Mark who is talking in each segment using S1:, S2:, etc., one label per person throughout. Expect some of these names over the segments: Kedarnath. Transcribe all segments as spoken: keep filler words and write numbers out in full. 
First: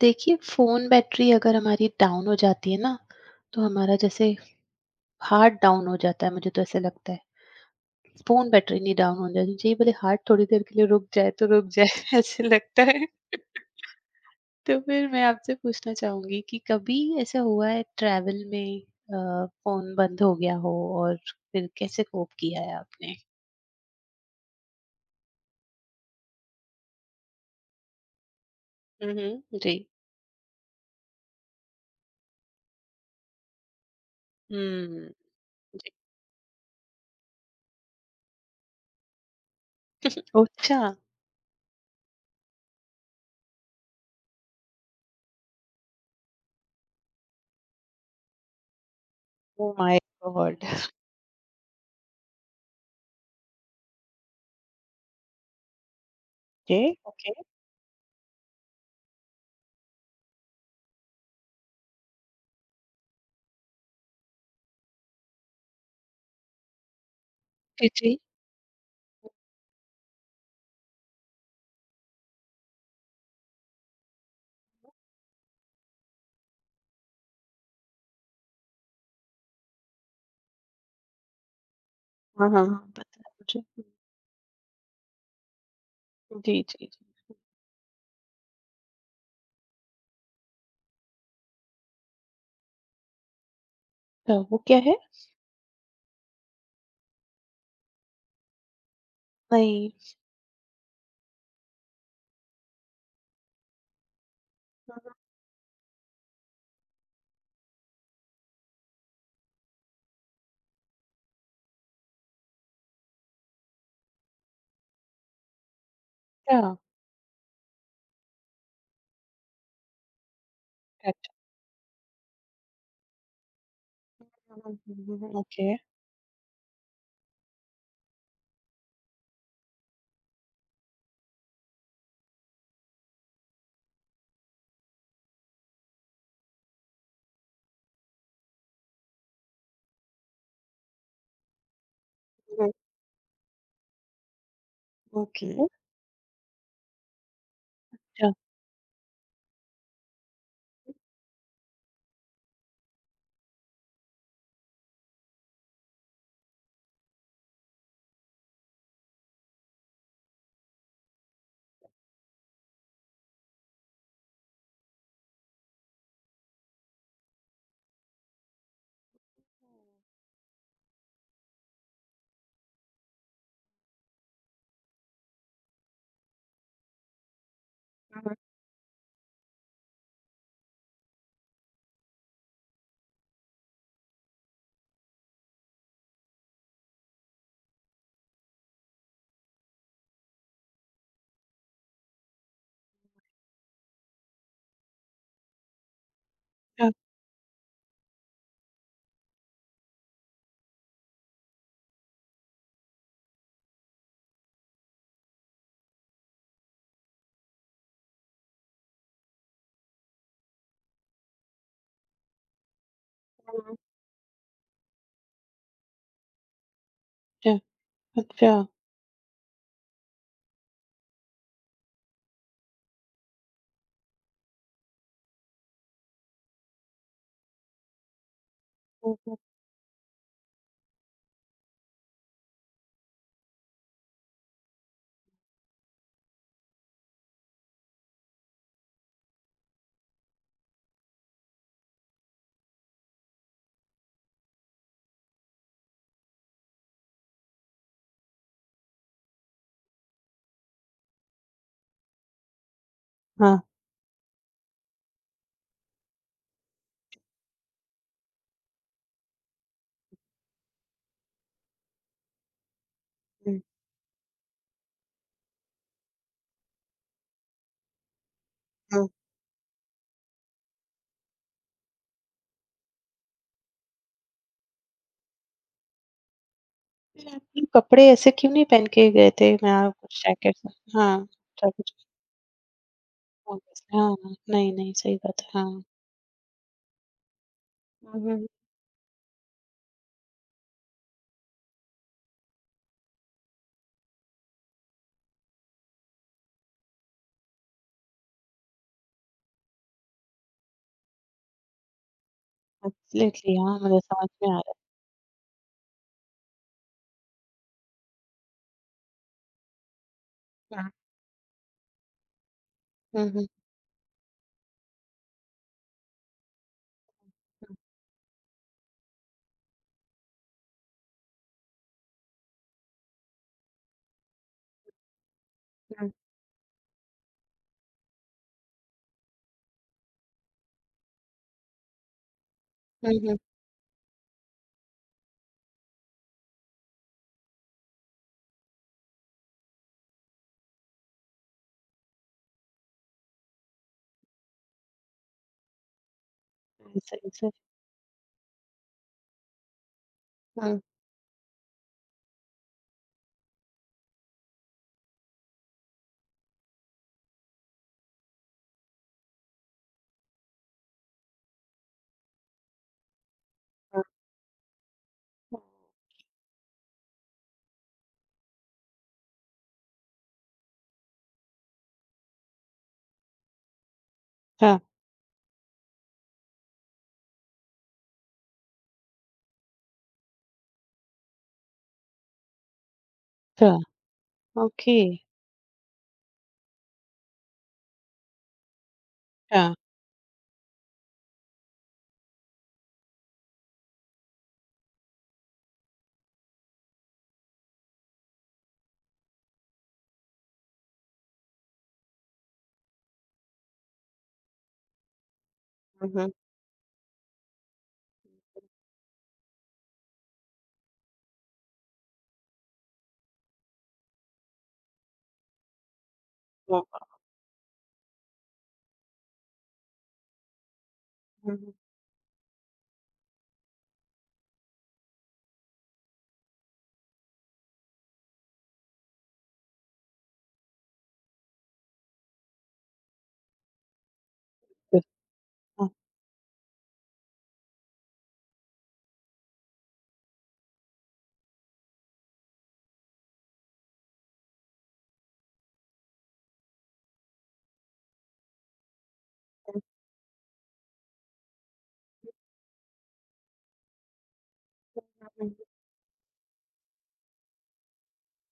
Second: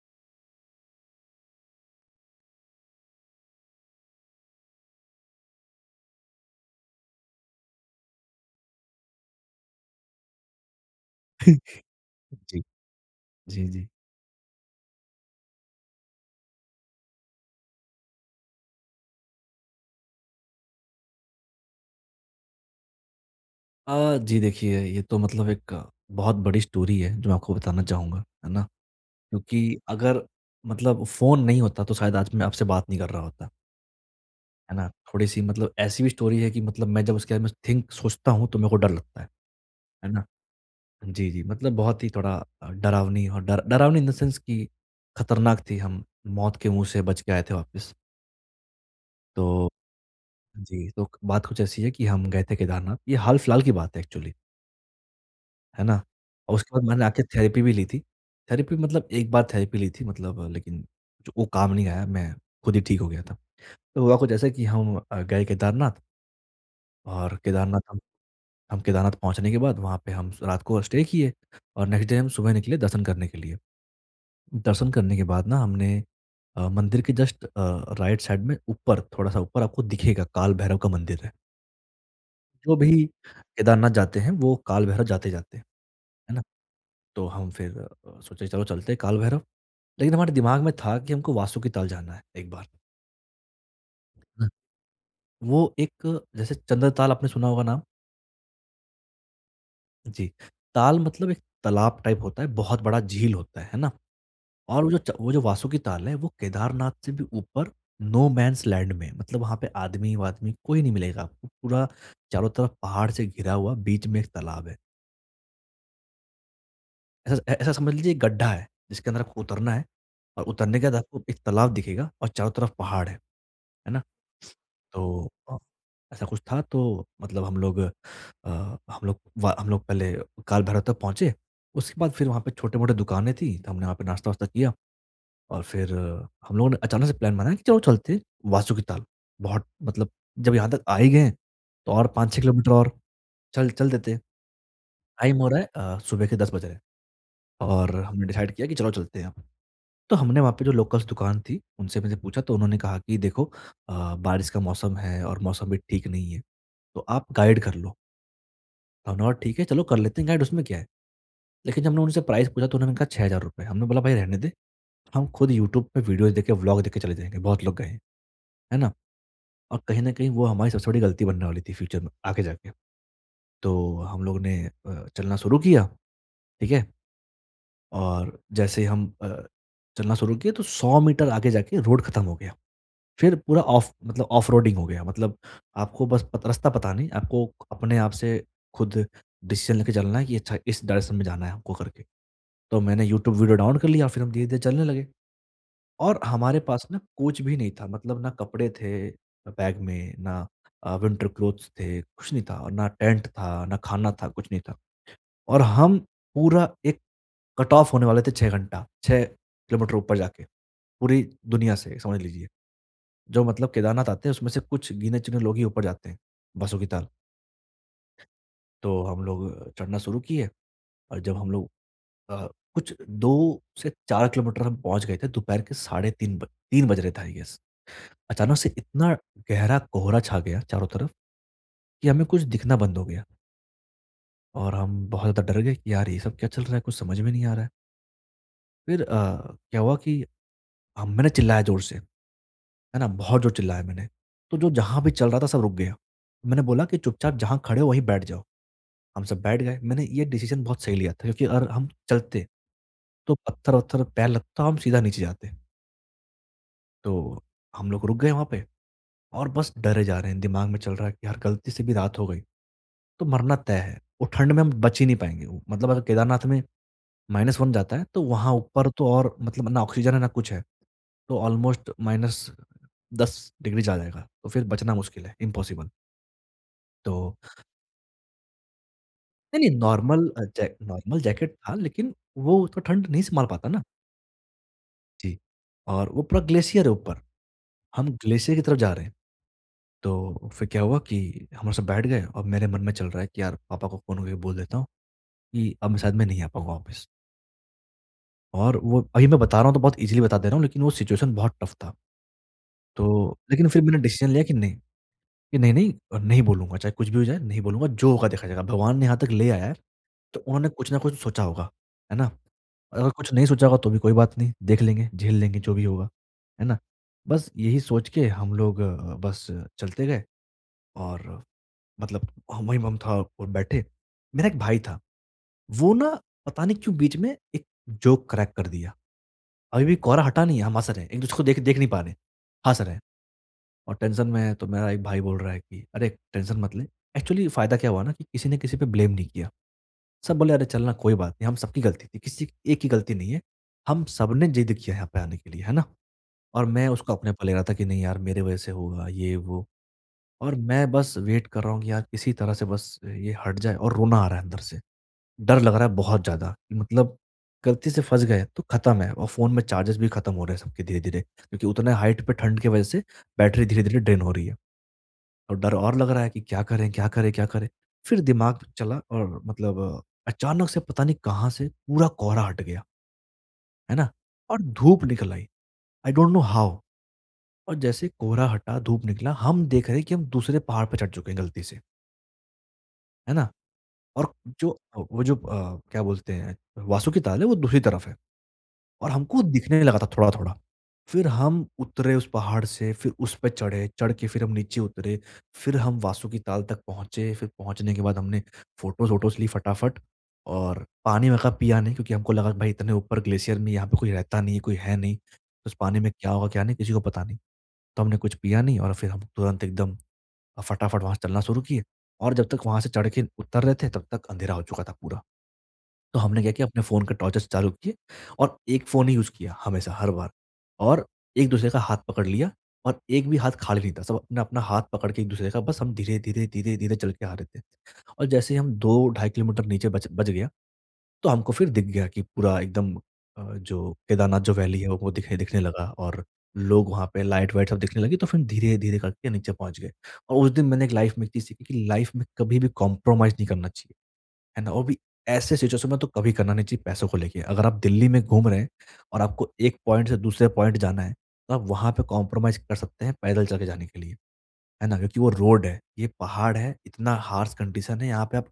S1: देखिए, phone battery अगर हमारी डाउन हो जाती है ना, तो हमारा जैसे हार्ट डाउन हो जाता है, मुझे तो ऐसा लगता है। फ़ोन बैटरी नहीं डाउन होने देनी चाहिए, भले हार्ट थोड़ी देर के लिए रुक जाए तो रुक जाए, ऐसे
S2: जी,
S1: लगता है।
S2: जी, जी।
S1: तो फिर मैं आपसे पूछना चाहूँगी कि कभी ऐसा हुआ है ट्रैवल में अ, फ़ोन बंद हो गया हो और फिर कैसे कोप किया है आपने?
S2: अ, जी देखिए, ये तो मतलब एक आ, बहुत बड़ी स्टोरी है जो मैं आपको बताना चाहूँगा, है ना?
S1: हुँ, हुँ।
S2: क्योंकि
S1: जी।
S2: अगर मतलब फ़ोन नहीं होता तो शायद आज मैं आपसे बात नहीं कर रहा होता, है ना?
S1: हुँ।
S2: थोड़ी-सी मतलब
S1: जी।
S2: ऐसी भी स्टोरी है कि मतलब मैं जब उसके बारे में थिंक सोचता हूँ तो मेरे को डर लगता है, है ना?
S1: अच्छा!
S2: जी, जी, मतलब बहुत ही थोड़ा अ, डरावनी और डर डरावनी इन द सेंस कि खतरनाक थी हम, मौत के मुँह से बच के आए थे वापस। तो
S1: ओह माय गॉड!
S2: जी, तो बात कुछ ऐसी है कि हम गए थे केदारनाथ, ये हाल-फिलहाल की बात है एक्चुअली। है ना? और उसके
S1: ओके,
S2: बाद मैंने आके
S1: ओके।
S2: थेरेपी भी ली थी। थेरेपी मतलब एक बार थेरेपी ली थी मतलब लेकिन जो वो काम नहीं आया, मैं खुद ही ठीक हो गया था। तो हुआ कुछ ऐसा कि हम अ, गए केदारनाथ और केदारनाथ
S1: जी,
S2: हम
S1: जी।
S2: हम केदारनाथ पहुँचने के बाद वहाँ पे हम स रात को स्टे किए और नेक्स्ट डे हम सुबह निकले दर्शन करने के लिए। दर्शन करने के बाद ना हमने अ, मंदिर के जस्ट अ, राइट साइड में ऊपर थोड़ा-सा ऊपर आपको दिखेगा काल भैरव का मंदिर है।
S1: हाँ, हाँ,
S2: जो
S1: हाँ,
S2: भी
S1: पता है मुझे।
S2: केदारनाथ जाते हैं, वो काल भैरव जाते-जाते हैं। है ना?
S1: जी, जी, जी।
S2: तो हम फिर अ, सोचे चलो चलते हैं काल भैरव। लेकिन हमारे दिमाग में था कि हमको वासुकी ताल जाना है एक बार।
S1: तो
S2: हुँ।
S1: वो क्या है?
S2: वो एक जैसे चंद्र ताल आपने सुना होगा नाम?
S1: नहीं।
S2: जी। ताल मतलब एक तालाब टाइप होता है, बहुत बड़ा झील होता है, है ना? और वो जो च वो जो वासुकी ताल है, वो केदारनाथ से भी ऊपर नो मैन्स लैंड में मतलब वहाँ पे आदमी-वादमी कोई नहीं मिलेगा आपको। पूरा चारों तरफ पहाड़ से घिरा हुआ बीच में एक तालाब है।
S1: अच्छा,
S2: ऐसा ऐ ऐसा समझ लीजिए एक गड्ढा है, जिसके अंदर आपको उतरना है और उतरने के बाद आपको
S1: अच्छा।
S2: एक तालाब दिखेगा और चारों तरफ पहाड़ है। है ना?
S1: हम्म, हम्म,
S2: तो
S1: हम्म,
S2: अ,
S1: ओके।
S2: ऐसा कुछ था तो मतलब हम लोग अ, हम लोग व हम लोग पहले काल भैरव तक पहुँचे, उसके बाद फिर वहाँ पे छोटे-मोटे दुकानें थीं, तो हमने वहाँ पे नाश्ता-वाश्ता किया और फिर अ, हम लोगों ने अचानक से प्लान बनाया कि चलो चलते हैं वासु की ताल। बहुत मतलब जब यहाँ तक आ ही गए हैं, तो और पाँच छह
S1: हम्म,
S2: किलोमीटर और चल चल देते हैं। टाइम हो
S1: ओके।
S2: रहा है अ, सुबह के दस बज रहे हैं। और हमने
S1: अच्छा,
S2: डिसाइड किया कि चलो चलते हैं। तो हमने वहाँ पे जो लोकल्स दुकान थी, उनसे मैंने पूछा तो उन्होंने कहा कि देखो अ, बारिश का मौसम है और मौसम भी ठीक नहीं है, तो आप गाइड कर लो। तो हमने बोला ठीक है चलो कर लेते हैं गाइड उसमें क्या है। लेकिन जब हमने उनसे प्राइस पूछा तो उन्होंने कहा ₹छह हज़ार रुपए। हमने बोला भाई रहने दे, हम खुद यूट्यूब पे वीडियोज़ देख के व्लॉग देख के चले जाएँगे, बहुत लोग गए हैं। है ना? और कहीं न कहीं वो हमारी सबसे बड़ी गलती बनने वाली थी फ्यूचर में आगे जाके। तो हम लोग ने अ, चलना शुरू किया, ठीक है? और जैसे ही हम अ, चलना शुरू किए तो सौ मीटर आगे जाके रोड खत्म हो गया। फिर पूरा ऑफ मतलब ऑफ-रोडिंग हो गया मतलब आपको बस पत रास्ता पता नहीं, आपको अपने आप से खुद डिसीजन लेके चलना है कि अच्छा इस डायरेक्शन में जाना है हमको करके। तो मैंने यूट्यूब वीडियो डाउन कर लिया फिर हम धीरे-धीरे चलने लगे और हमारे पास
S1: अच्छा।
S2: ना कुछ भी नहीं था मतलब ना कपड़े थे बैग में, ना अ, विंटर क्लोथ्स थे, कुछ नहीं था और ना टेंट था, ना खाना था, कुछ नहीं था। और हम पूरा एक कट ऑफ होने वाले थे छह घंटा, छह किलोमीटर ऊपर जाके, पूरी दुनिया से समझ लीजिए। जो मतलब
S1: हम्म,
S2: केदारनाथ आते हैं उसमें से कुछ गिने-चुने लोग ही ऊपर जाते हैं, बसों की ताल।
S1: अच्छा, अच्छा।
S2: तो हम लोग चढ़ना शुरू किए और जब हम लोग अ, कुछ दो से चार किलोमीटर हम पहुँच गए थे दोपहर के साढ़े तीन ब तीन बज रहे थे आई गेस। अचानक से इतना
S1: हम्म, हम्म,
S2: गहरा कोहरा छा गया चारों तरफ, कि हमें कुछ दिखना बंद हो गया और हम बहुत ज़्यादा डर गए कि यार ये सब क्या चल रहा है, कुछ समझ में नहीं आ रहा है। फिर अ, क्या हुआ कि हम मैंने चिल्लाया ज़ोर से है ना? बहुत जोर चिल्लाया मैंने। तो जो जहाँ भी चल रहा था सब रुक गया। मैंने बोला कि चुपचाप जहाँ खड़े हो वहीं बैठ जाओ। हम सब बैठ गए। मैंने ये डिसीज़न बहुत सही लिया था क्योंकि अगर हम चलते तो
S1: हाँ।
S2: पत्थर-वत्थर पैर लगता हम सीधा नीचे जाते। तो हम लोग रुक गए वहाँ पे और बस डरे जा रहे हैं। दिमाग में चल रहा है कि यार गलती से भी रात हो गई, तो मरना
S1: हम्म,
S2: तय है। वो ठंड में हम बच ही नहीं पाएँगे। मतलब अगर केदारनाथ में माइनस वन जाता है, तो वहाँ ऊपर तो
S1: हाँ।
S2: और मतलब ना ऑक्सीजन है ना कुछ है। तो ऑलमोस्ट माइनस दस डिग्री जा जाएगा, तो फिर बचना मुश्किल है, इम्पॉसिबल।
S1: फिर
S2: तो
S1: आपके कपड़े ऐसे क्यों नहीं पहन के गए थे?
S2: नहीं,
S1: मैं
S2: नहीं
S1: आप कुछ
S2: नॉर्मल अ,
S1: जैकेट?
S2: जै
S1: हाँ,
S2: नॉर्मल जैकेट
S1: अच्छा
S2: था
S1: कुछ।
S2: लेकिन वो तो ठंड नहीं सँभाल
S1: हाँ,
S2: पाता ना।
S1: हाँ। नहीं, नहीं, सही
S2: जी,
S1: बात है, हाँ।
S2: और वो पूरा ग्लेशियर है ऊपर, हम ग्लेशियर की तरफ जा रहे हैं। तो फिर क्या हुआ कि हम सब बैठ गए और मेरे मन में चल रहा है कि यार पापा को फ़ोन करके बोल देता हूँ कि अब मैं शायद मैं नहीं आ पाऊँगा वापस। और वो अभी मैं बता रहा हूँ तो बहुत ईज़िली बता दे रहा हूँ लेकिन वो सिचुएशन बहुत टफ़ था। तो
S1: एब्सोल्युटली
S2: लेकिन
S1: हाँ,
S2: फिर मैंने
S1: मुझे समझ
S2: डिसीजन लिया कि
S1: में आ
S2: नहीं, कि नहीं-नहीं अ, नहीं बोलूँगा, चाहे कुछ भी हो जाए, नहीं बोलूँगा, जो होगा देखा जाएगा। भगवान ने यहाँ तक ले आया है, तो उन्होंने
S1: रहा है।
S2: कुछ ना कुछ तो सोचा होगा, है ना? अगर
S1: हुँ,
S2: कुछ नहीं
S1: हुँ,
S2: सोचा होगा तो भी कोई बात नहीं, देख लेंगे, झेल लेंगे जो भी होगा, है ना? बस
S1: हुँ,
S2: यही सोच के हम लोग अ, बस चलते गए और मतलब हम वहीं हम था और बैठे। मेरा एक भाई था, वो ना पता नहीं क्यों बीच में एक जोक क्रैक कर दिया। अभी भी कोहरा हटा नहीं है, हम हँस रहे हैं, एक-दूसरे को देख देख नहीं पा रहे, हँस रहे हैं।
S1: हुँ, हुँ,
S2: और टेंशन में है, तो मेरा एक भाई बोल रहा है कि अरे टेंशन मत ले। एक्चुअली फ़ायदा क्या हुआ ना कि किसी ने किसी पे ब्लेम नहीं किया। सब बोले अरे चल ना कोई बात नहीं, हम सबकी गलती थी, किसी की- एक की गलती नहीं है। हम सबने जिद किया यहाँ पे आने के लिए, है ना? और मैं
S1: हुँ,
S2: उसको
S1: सही,
S2: अपने पे
S1: सही।
S2: ले रहा था कि नहीं यार मेरे वजह से होगा ये वो और
S1: हम्म।
S2: मैं बस वेट कर रहा हूँ कि यार किसी तरह से बस ये हट जाए और रोना आ रहा है अंदर से। डर लग रहा है बहुत ज़्यादा मतलब गलती से फँस गए तो ख़त्म है और फ़ोन में चार्जेस भी ख़त्म हो रहे हैं सबके धीरे-धीरे क्योंकि उतने हाइट पे ठंड की वजह से बैटरी धीरे-धीरे
S1: हाँ,
S2: ड्रेन हो रही है। और डर और लग रहा है कि क्या करें, क्या करें, क्या करें? फिर दिमाग चला और मतलब अ, अचानक से पता नहीं कहाँ से पूरा कोहरा हट गया, है ना? और
S1: अच्छा,
S2: धूप निकल आई, आई डोंट नो हाउ। और जैसे कोहरा हटा, धूप निकला, हम देख रहे हैं कि हम दूसरे पहाड़ पे चढ़ चुके हैं गलती से, है ना?
S1: अच्छा,
S2: और जो
S1: ओके,
S2: वो जो अ, क्या बोलते हैं, वासु की ताल है, वो दूसरी तरफ है। और हमको दिखने लगा था थोड़ा-थोड़ा। फिर हम उतरे उस पहाड़ से, फिर उस पे चढ़े, चढ़ के फिर हम नीचे उतरे, फिर हम वासुकी ताल तक पहुँचे, फिर पहुँचने के बाद हमने फ़ोटोज़-वोटोज़ ली फटाफट और पानी वहाँ का पिया नहीं क्योंकि हमको लगा कि भाई इतने ऊपर ग्लेशियर में यहाँ पे कोई रहता नहीं है, कोई है नहीं। तो उस पानी में
S1: अच्छा।
S2: क्या होगा, क्या नहीं किसी को पता नहीं। तो हमने कुछ पिया नहीं और फिर हम तुरंत एकदम अ, फटाफट वहाँ से चलना शुरू किए और जब तक वहाँ से चढ़ के उतर रहे थे तब तक अंधेरा हो चुका था पूरा। तो हमने क्या किया अपने फ़ोन के टॉर्चेस चालू किए और एक फ़ोन ही यूज़ किया हमेशा हर बार और एक-दूसरे का हाथ पकड़ लिया और एक भी हाथ खाली नहीं था। सब अपना-अपना हाथ पकड़ के एक-दूसरे का बस हम धीरे-धीरे, धीरे-धीरे चल के आ रहे थे और जैसे ही हम दो से ढाई किलोमीटर नीचे बच बच गया तो हमको फिर दिख गया कि पूरा एकदम अ, जो केदारनाथ जो वैली है वो दिखने दिखने लगा और लोग वहाँ पे लाइट वाइट सब दिखने लगी तो फिर धीरे-धीरे करके नीचे पहुँच गए और उस दिन मैंने एक लाइफ़ में एक चीज़ सीखी कि लाइफ़ में कभी भी कॉम्प्रोमाइज़ नहीं करना चाहिए। है ना? और भी ऐसे सिचुएशन में तो कभी करना नहीं चाहिए पैसों को लेके। अगर आप दिल्ली में घूम रहे हैं और आपको एक पॉइंट से दूसरे पॉइंट जाना है, तो आप वहाँ पे कॉम्प्रोमाइज़ कर सकते हैं पैदल चल के जाने के लिए, है ना? क्योंकि वो
S1: हम्म।
S2: रोड है, ये पहाड़ है, इतना हार्श कंडीशन है, यहाँ पे आप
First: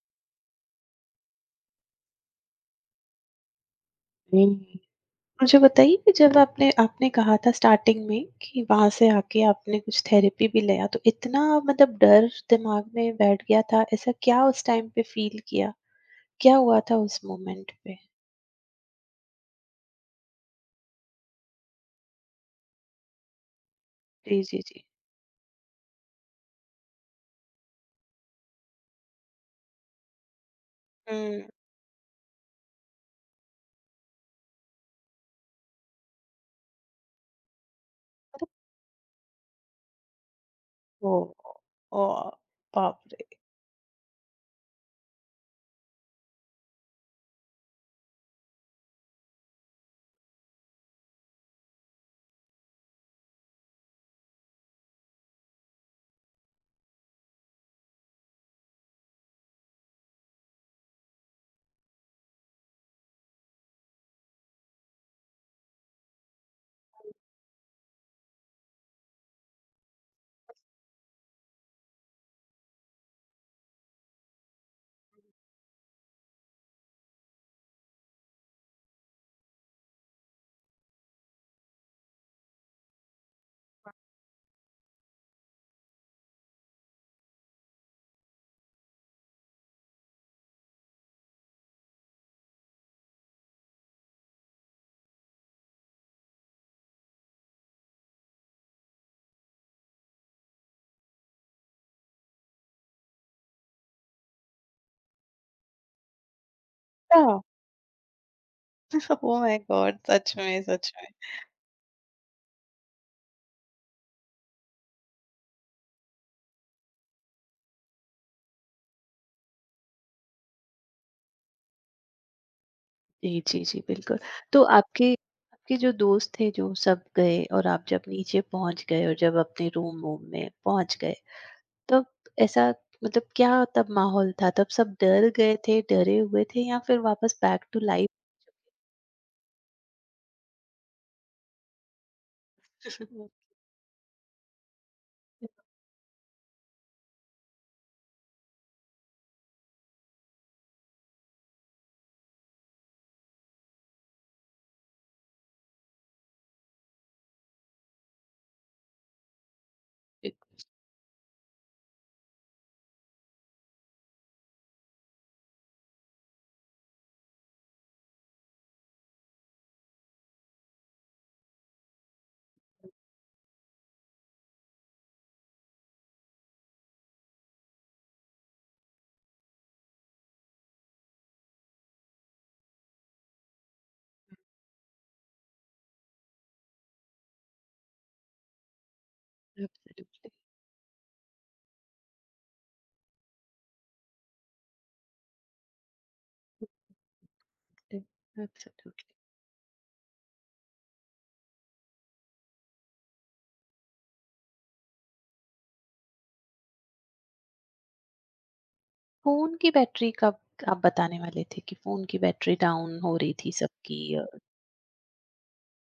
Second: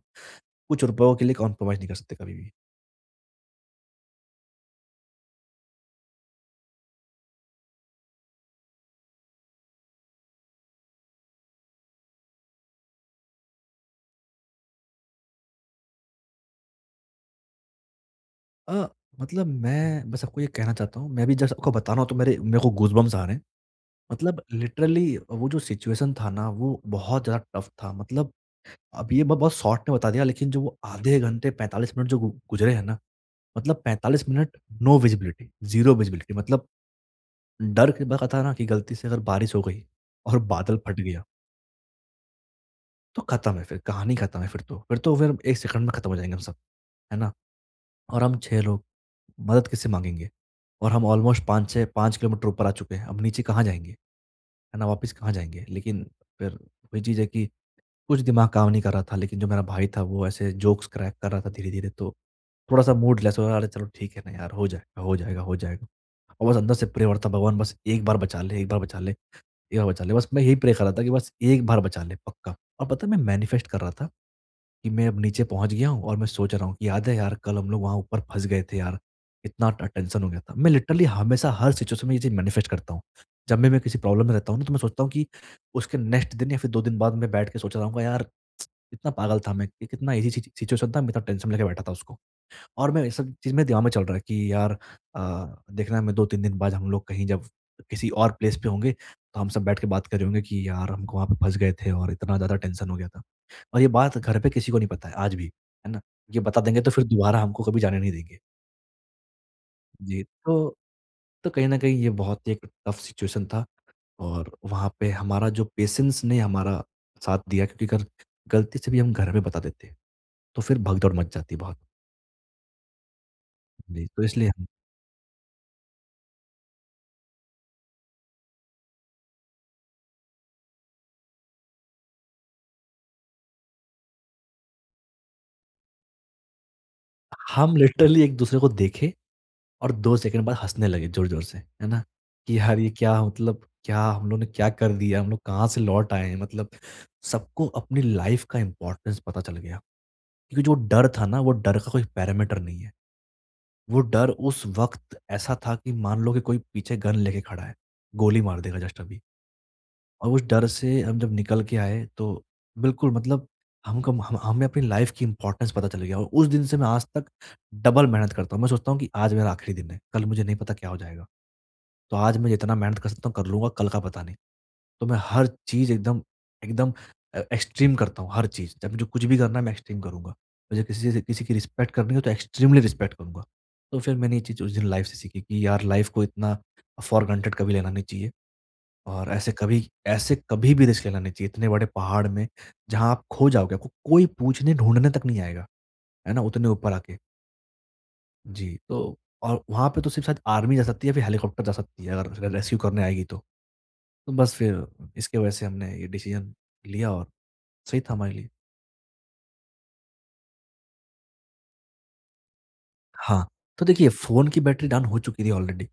S2: कुछ रुपयों के लिए कॉम्प्रोमाइज़ नहीं कर सकते कभी भी।
S1: मुझे बताइए कि जब आपने आपने कहा था स्टार्टिंग में कि वहाँ से आके आपने कुछ थेरेपी भी लिया तो इतना मतलब डर दिमाग में बैठ गया था, ऐसा क्या उस टाइम पे फ़ील किया? क्या हुआ था उस मोमेंट पे?
S2: अ, मतलब मैं बस आपको ये कहना चाहता हूँ, मैं भी जस्ट आपको बता रहा हूँ तो मेरे मेरे को गूज़बम्प्स आ रहे हैं। मतलब
S1: जी, जी, जी।
S2: लिटरली वो जो सिचुएशन था ना, वो बहुत ज़्यादा टफ़ था। मतलब अब ये मैं बहुत शॉर्ट में बता दिया, लेकिन जो वो आधे
S1: हुँ,
S2: घंटे पैंतालीस मिनट जो गु गुज़रे हैं ना, मतलब पैंतालीस minute no visibility, zero visibility. मतलब डर के बस था
S1: अरे!
S2: ना कि गलती से अगर बारिश हो गई और बादल फट गया,
S1: ओह! ओह! बाप
S2: तो
S1: रे!
S2: खत्म है फिर, कहानी खत्म है फिर तो। फिर तो फिर एक सेकंड में खत्म हो जाएँगे हम सब, है ना? और हम छह लोग, मदद किससे माँगेंगे? और हम ऑलमोस्ट पाँच से पाँच किलोमीटर ऊपर आ चुके हैं, अब नीचे कहाँ जाएँगे? है ना? वापस कहाँ जाएँगे? लेकिन फिर वही चीज़ है कि कुछ दिमाग काम नहीं कर रहा था, लेकिन जो मेरा भाई था वो ऐसे जोक्स क्रैक कर रहा था धीरे-धीरे, तो थोड़ा-सा मूड लेस हो रहा था। अरे चलो ठीक है ना यार, हो जाएगा, हो जाएगा, हो जाएगा। और बस अंदर से प्रे हो रहा था, भगवान बस एक बार बचा ले, एक बार बचा ले, एक बार बचा ले, बस मैं यही प्रे कर रहा था कि बस एक बार बचा ले पक्का। और पता है मैं मैनिफेस्ट कर रहा था कि मैं अब नीचे पहुँच गया हूँ और मैं सोच रहा हूँ कि याद है यार कल हम लोग वहाँ ऊपर फँस गए थे यार, कितना ट टेंशन हो गया था। मैं लिटरली हमेशा हर सिचुएशन में ये चीज़ मैनिफेस्ट करता हूँ। जब भी मैं किसी प्रॉब्लम में रहता हूँ ना, तो मैं सोचता हूँ कि उसके नेक्स्ट दिन या फिर दो दिन बाद मैं बैठ के सोच रहा हूँगा यार, कितना पागल था मैं, कि कितना ईज़ी सिच सिचुएशन था, मैं इतना टेंशन लेके बैठा था उसको। और मैं ये सब चीज़ मेरे दिमाग में चल रहा है कि यार, अ, देखना मैं दो तीन दिन बाद हम लोग कहीं जब किसी और प्लेस पे होंगे तो हम सब बैठ के बात कर रहे होंगे कि यार हम वहाँ पे फँस गए थे और इतना ज़्यादा टेंशन हो गया था। और ये बात घर पे किसी को नहीं पता है आज भी, है ना? ये बता देंगे तो फिर
S1: क्या?
S2: दोबारा हमको कभी जाने नहीं देंगे।
S1: Oh my God!
S2: जी,
S1: सच में,
S2: तो
S1: सच में।
S2: तो कहीं न कहीं ये बहुत ही एक टफ सिचुएशन था और वहाँ पे हमारा जो पेशेंस ने हमारा साथ दिया, क्योंकि अगर गलती से भी हम घर में बता देते, तो फिर भगदौड़ मच जाती बहुत।
S1: जी, जी, जी,
S2: जी,
S1: बिल्कुल।
S2: तो इसलिए
S1: तो
S2: हम।
S1: आपके आपके जो दोस्त थे जो सब गए और आप जब नीचे पहुँच गए और जब अपने रूम वूम में पहुँच गए तब ऐसा मतलब क्या तब माहौल था? तब सब डर गए थे, डरे हुए थे या फिर वापस बैक
S2: हम
S1: टू लाइफ?
S2: लिटरली एक-दूसरे को देखे और दो सेकंड बाद हँसने लगे ज़ोर-ज़ोर से, है ना? कि यार ये क्या,
S1: एब्सोल्युटली।
S2: मतलब क्या हम लोग ने क्या कर दिया? हम लोग कहाँ से लौट आए हैं? मतलब सबको अपनी लाइफ़ का इम्पोर्टेंस पता चल गया। क्योंकि जो डर था ना, वो डर का कोई पैरामीटर नहीं है। वो डर उस वक़्त ऐसा था कि मान लो कि कोई पीछे गन लेके खड़ा है, गोली मार देगा जस्ट अभी। और उस डर से हम जब निकल के आए, तो बिल्कुल, मतलब हमको हम हमें अपनी लाइफ़ की इम्पोर्टेंस पता चल गया और उस दिन से मैं आज तक डबल मेहनत करता हूँ। मैं सोचता हूँ कि आज मेरा आखिरी दिन है, कल मुझे नहीं पता क्या हो जाएगा। तो आज मैं जितना मेहनत कर सकता हूँ कर लूँगा, कल का पता नहीं। तो मैं हर चीज़ एकदम एकदम अ, एक्सट्रीम करता हूँ हर चीज़। जब मुझे कुछ भी करना है, मैं एक्सट्रीम करूँगा। मुझे किसी से किसी की रिस्पेक्ट करनी हो तो एक्सट्रीमली रिस्पेक्ट करूँगा। तो फिर मैंने ये चीज़ उस दिन लाइफ़ से सीखी कि यार लाइफ़ को इतना फॉर ग्रांटेड कभी लेना नहीं चाहिए और ऐसे कभी ऐसे कभी भी रिस्क लेना नहीं चाहिए इतने बड़े पहाड़ में जहाँ आप खो जाओगे, आपको कोई पूछने ढूँढने तक नहीं आएगा, है ना? उतने ऊपर आके। जी,
S1: एब्सोल्युटली।
S2: तो और वहाँ पे तो सिर्फ़ शायद आर्मी जा सकती है या फिर हेलीकॉप्टर जा सकती है अगर र रेस्क्यू करने आएगी तो। तो बस फिर इसकी वजह से हमने ये डिसीजन लिया और सही था हमारे लिए।
S1: फ़ोन की बैटरी कब? आप बताने वाले थे कि फ़ोन की बैटरी डाउन हो रही
S2: हाँ,
S1: थी
S2: तो
S1: सबकी
S2: देखिए
S1: अ
S2: फ़ोन की बैटरी डाउन हो चुकी थी ऑलरेडी।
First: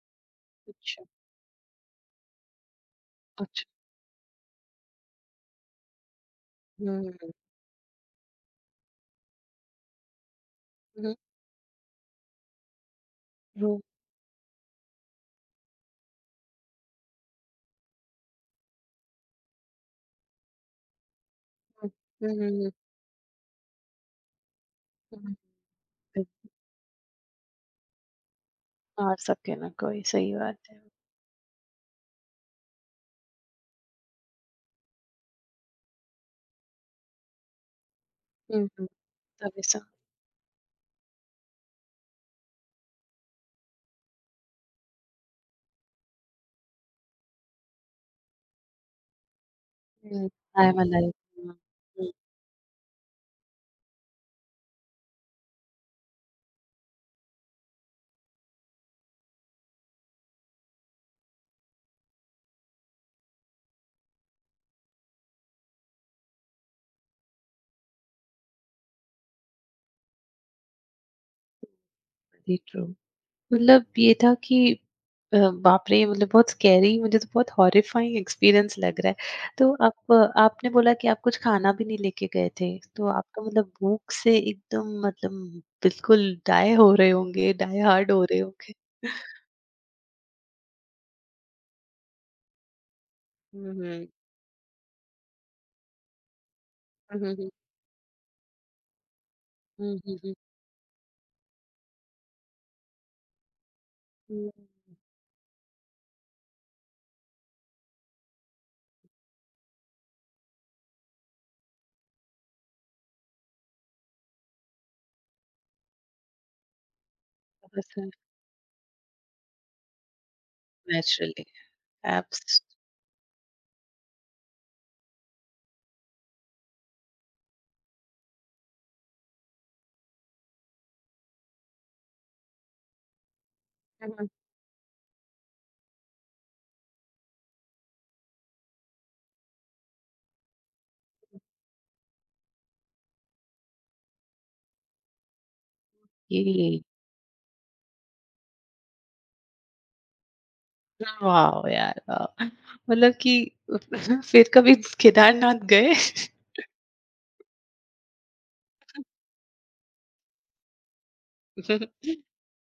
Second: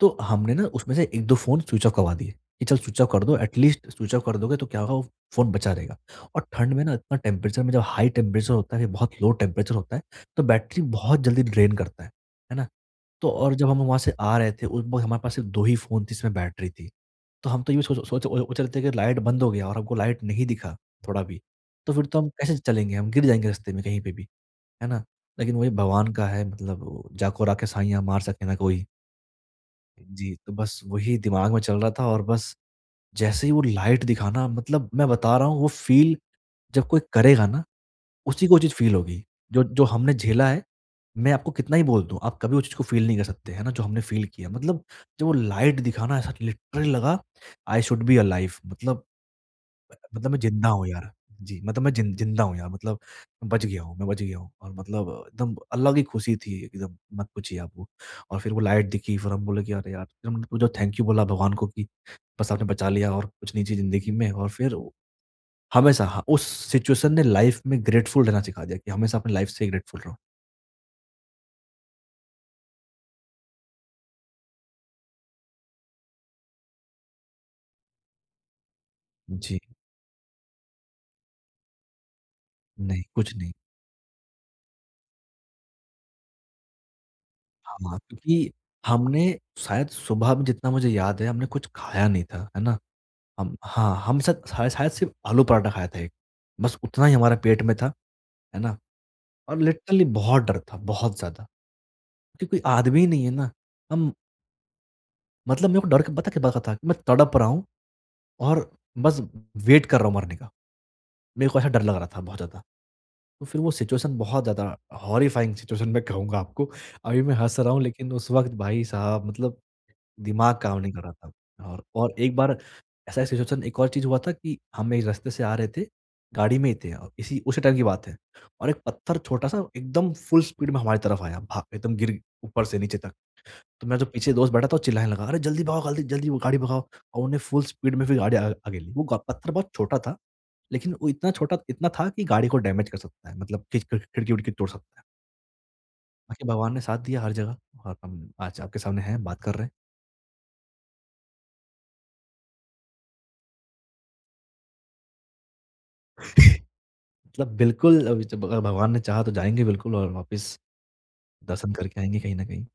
S2: तो हमने ना उसमें
S1: अच्छा।
S2: से एक दो फ़ोन स्विच ऑफ करवा दिए, कि चल स्विच ऑफ कर दो,
S1: अच्छा।
S2: एटलीस्ट स्विच ऑफ कर दोगे तो क्या होगा, वो फ़ोन बचा रहेगा। और ठंड में ना
S1: हुँ,
S2: इतना
S1: हुँ,
S2: टेम्परेचर में, जब हाई टेम्परेचर होता है, बहुत लो टेम्परेचर होता है, तो बैटरी
S1: हुँ,
S2: बहुत जल्दी ड्रेन करता है, है ना? तो और जब हम
S1: हुँ,
S2: वहाँ से आ रहे थे उस वक़्त हमारे पास सिर्फ़ दो ही फ़ोन थे जिसमें बैटरी थी। तो हम तो ये भी सोच सोच सोच रहे थे कि लाइट बंद हो गया और हमको लाइट नहीं दिखा थोड़ा भी, तो फिर तो हम
S1: हुँ,
S2: कैसे
S1: हुँ,
S2: चलेंगे? हम गिर जाएँगे रास्ते में कहीं पे भी, है ना?
S1: हुँ।
S2: लेकिन वही भगवान का है, मतलब वो जाको राखे साइयाँ मार सके ना कोई।
S1: मार सके ना कोई, सही
S2: जी, तो
S1: बात
S2: बस
S1: है।
S2: वही दिमाग में चल रहा था और बस जैसे ही वो लाइट दिखा ना, मतलब मैं बता रहा हूँ वो फ़ील जब कोई करेगा ना, उसी को वो
S1: हुँ,
S2: चीज़
S1: हुँ,
S2: फ़ील होगी।
S1: तब
S2: जो
S1: ऐसा।
S2: जो हमने झेला है, मैं आपको कितना ही बोल दूँ, आप कभी वो चीज़ को फ़ील नहीं कर सकते, है ना? जो हमने फ़ील किया, मतलब जब वो लाइट दिखा ना, ऐसा लिटरली लगा आई शुड बी अलाइव, मतलब
S1: हुँ,
S2: मतलब मैं
S1: आई
S2: ज़िंदा
S1: एम
S2: हूँ यार।
S1: अलाइव। हुँ,
S2: जी, मतलब मैं
S1: हुँ।
S2: जिन ज़िंदा हूँ यार, मतलब बच गया हूँ, मैं बच गया हूँ और मतलब एकदम अलग ही खुशी थी एकदम, मत पूछिए आप वो। और फिर वो लाइट दिखी फिर हम बोले कि अरे यार! फिर हमने तो जो थैंक यू बोला भगवान को कि बस आपने बचा लिया और कुछ नहीं चाहिए ज़िंदगी में और फिर वो- हमेशा, हाँ, उस सिचुएशन ने लाइफ़ में ग्रेटफुल रहना सिखा दिया कि हमेशा अपनी लाइफ़ से ग्रेटफुल रहो।
S1: Very true. मतलब ये था कि अ, बाप रे! मतलब बहुत स्कैरी, मुझे तो बहुत हॉरिफाइंग एक्सपीरियंस लग रहा है।
S2: जी,
S1: तो आप आपने बोला कि आप कुछ खाना भी नहीं लेके गए थे,
S2: नहीं,
S1: तो
S2: कुछ
S1: आपका
S2: नहीं।
S1: मतलब भूख से एकदम मतलब बिल्कुल डाई हो रहे होंगे, डाई
S2: हाँ,
S1: हार्ड हो रहे
S2: क्योंकि
S1: होंगे।
S2: हमने शायद सुबह में जितना मुझे याद है हमने कुछ खाया नहीं था, है ना? हम,
S1: हुँ,
S2: हाँ,
S1: हुँ।
S2: हम शायद शायद शायद सिर्फ़ आलू पराठा खाया था एक, बस उतना ही
S1: हुँ, हुँ,
S2: हमारा
S1: हुँ।
S2: पेट में था, है ना? और
S1: हुँ,
S2: लिटरली
S1: हुँ, हुँ।
S2: बहुत डर था, बहुत ज़्यादा। क्योंकि कोई आदमी ही नहीं है ना, हम,
S1: हुँ,
S2: मतलब मेरे को डर के पता क्या लगा था कि मैं तड़प रहा हूँ और बस वेट कर रहा हूँ मरने का। मेरे को ऐसा डर लग रहा था बहुत ज़्यादा। तो फिर वो सिचुएशन बहुत ज़्यादा हॉरिफाइंग सिचुएशन, मैं कहूँगा आपको। अभी मैं हँस रहा हूँ
S1: बस।
S2: लेकिन उस वक़्त भाई साहब, मतलब दिमाग काम नहीं कर रहा था
S1: नेचुरली।
S2: और और एक बार
S1: एब्स।
S2: ऐसा सिचुएशन, एक और चीज़ हुआ था कि हम एक रास्ते से आ रहे थे, गाड़ी में ही थे और इसी उसी टाइम की बात है, और एक पत्थर छोटा-सा एकदम फुल स्पीड में हमारी तरफ आया, भा एकदम गिर ऊपर से नीचे तक। तो मेरा जो पीछे दोस्त बैठा था वो चिल्लाने लगा, "अरे जल्दी भगाओ, जल्दी जल्दी वो गाड़ी भगाओ।" और उन्होंने फुल स्पीड में फिर गाड़ी आ आगे ली। वो ग पत्थर बहुत छोटा था, लेकिन वो इतना छोटा इतना था कि गाड़ी को डैमेज कर सकता है, मतलब खिच खिड़की-विड़की तोड़ सकता है। बाकी भगवान ने
S1: ये।
S2: साथ दिया हर जगह और हम आज आपके सामने हैं, बात कर रहे हैं।
S1: वाओ! यार वाओ! मतलब कि फिर कभी केदारनाथ गए?
S2: मतलब बिल्कुल अभी, जब अगर भगवान ने चाहा तो जाएँगे बिल्कुल और वापस दर्शन करके आएँगे कहीं न कहीं।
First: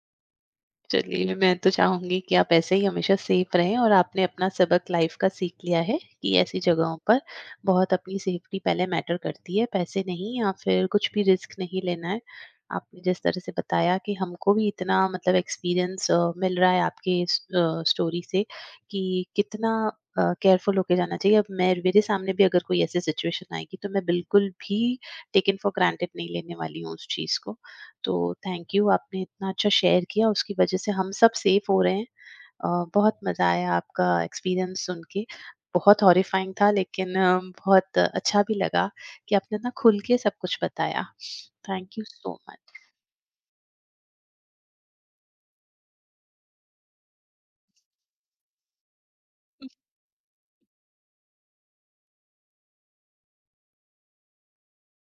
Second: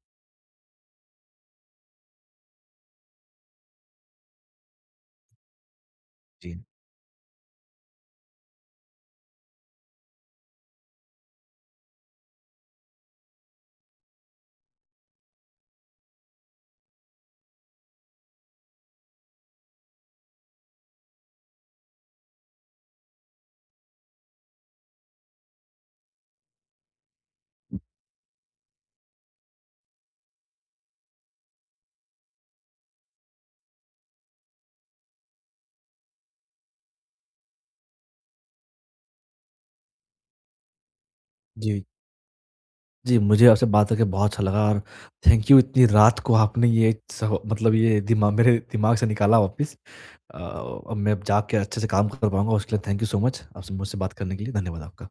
S1: चलिए, मैं तो चाहूँगी कि आप ऐसे ही हमेशा सेफ रहें और आपने अपना सबक लाइफ का सीख लिया है कि
S2: जी।
S1: ऐसी जगहों पर बहुत अपनी सेफ्टी पहले मैटर करती है, पैसे नहीं या फिर कुछ भी रिस्क नहीं लेना है। आपने जिस तरह से बताया कि हमको भी इतना मतलब एक्सपीरियंस अ, मिल रहा है आपके इस अ, स्टोरी से कि कितना अ, केयरफुल होके जाना चाहिए। अब मैं मेरे सामने भी अगर कोई ऐसी सिचुएशन आएगी, तो मैं बिल्कुल भी टेकन फॉर ग्रांटेड नहीं लेने वाली हूँ उस चीज़ को। तो थैंक यू, आपने इतना अच्छा शेयर किया, उसकी वजह से हम सब सेफ हो रहे हैं। अ, बहुत मज़ा आया आपका एक्सपीरियंस सुन के। बहुत हॉरिफाइंग था लेकिन अ, बहुत अच्छा भी लगा कि आपने ना खुल के सब कुछ बताया।
S2: जी।
S1: Thank you so much.
S2: जी, मुझे आपसे बात करके बहुत अच्छा लगा और थैंक यू इतनी रात को आपने ये सब, मतलब ये दिमा मेरे दिमाग से निकाला वापस। अ, अब मैं अब जाके अच्छे से काम कर पाऊँगा, उसके लिए थैंक यू सो मच। आपसे मुझसे बात करने के लिए धन्यवाद आपका।